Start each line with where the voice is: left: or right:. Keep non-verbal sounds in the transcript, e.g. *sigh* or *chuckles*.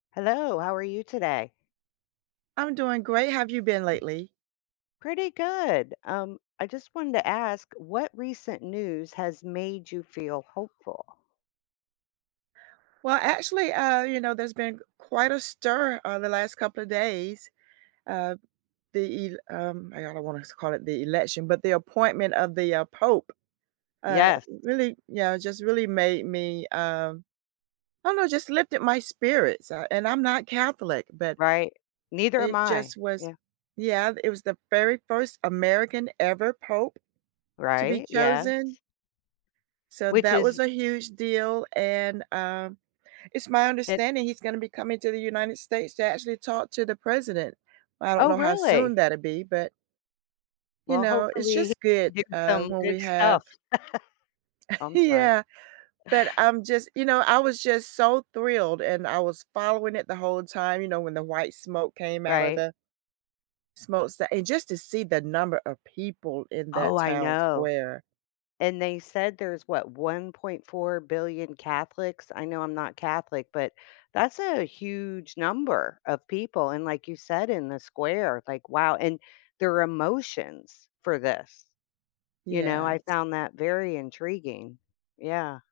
left: Hello, how are you today?
right: I'm doing great. How've you been lately?
left: Pretty good. Um, I just wanted to ask what recent news has made you feel hopeful?
right: Well, actually, uh, you know, there's been quite a stir, uh, the last couple of days. Uh, the el um, I I don't wanna call it the election, but the appointment of the, uh, pope, uh,
left: Yes.
right: really, yeah, just really made me, um, I don't know, just lifted my spirits, uh, and I'm not Catholic, but
left: Right. Neither am
right: it
left: I.
right: just was
left: Yeah.
right: yeah, it was the very first American ever pope to be
left: Right, yes.
right: chosen. So
left: Which
right: that was
left: is
right: a huge deal. And, um, it's my
left: it
right: understanding he's gonna be coming to the United States to actually talk to the president. I don't
left: Oh,
right: know how soon
left: really?
right: that'll be, but you
left: Well,
right: know, it's
left: hopefully, he
right: just good
left: did
right: uh
left: some
right: when we
left: good
right: have
left: stuff. *chuckles* Oh, I'm sorry.
right: Yeah. but I'm just, you know, I was just so thrilled and I was following it the whole time, you know, when the white smoke came out of
left: Right.
right: the smo that and just to see the number of people in that
left: Oh, I
right: town
left: know.
right: square.
left: And they said there's what, 1.4 billion Catholics. I know I'm not Catholic, but that's a huge number of people. And like you said in the square, like wow, and their emotions for this. You know, I
right: Yes.
left: found that very intriguing. Yeah.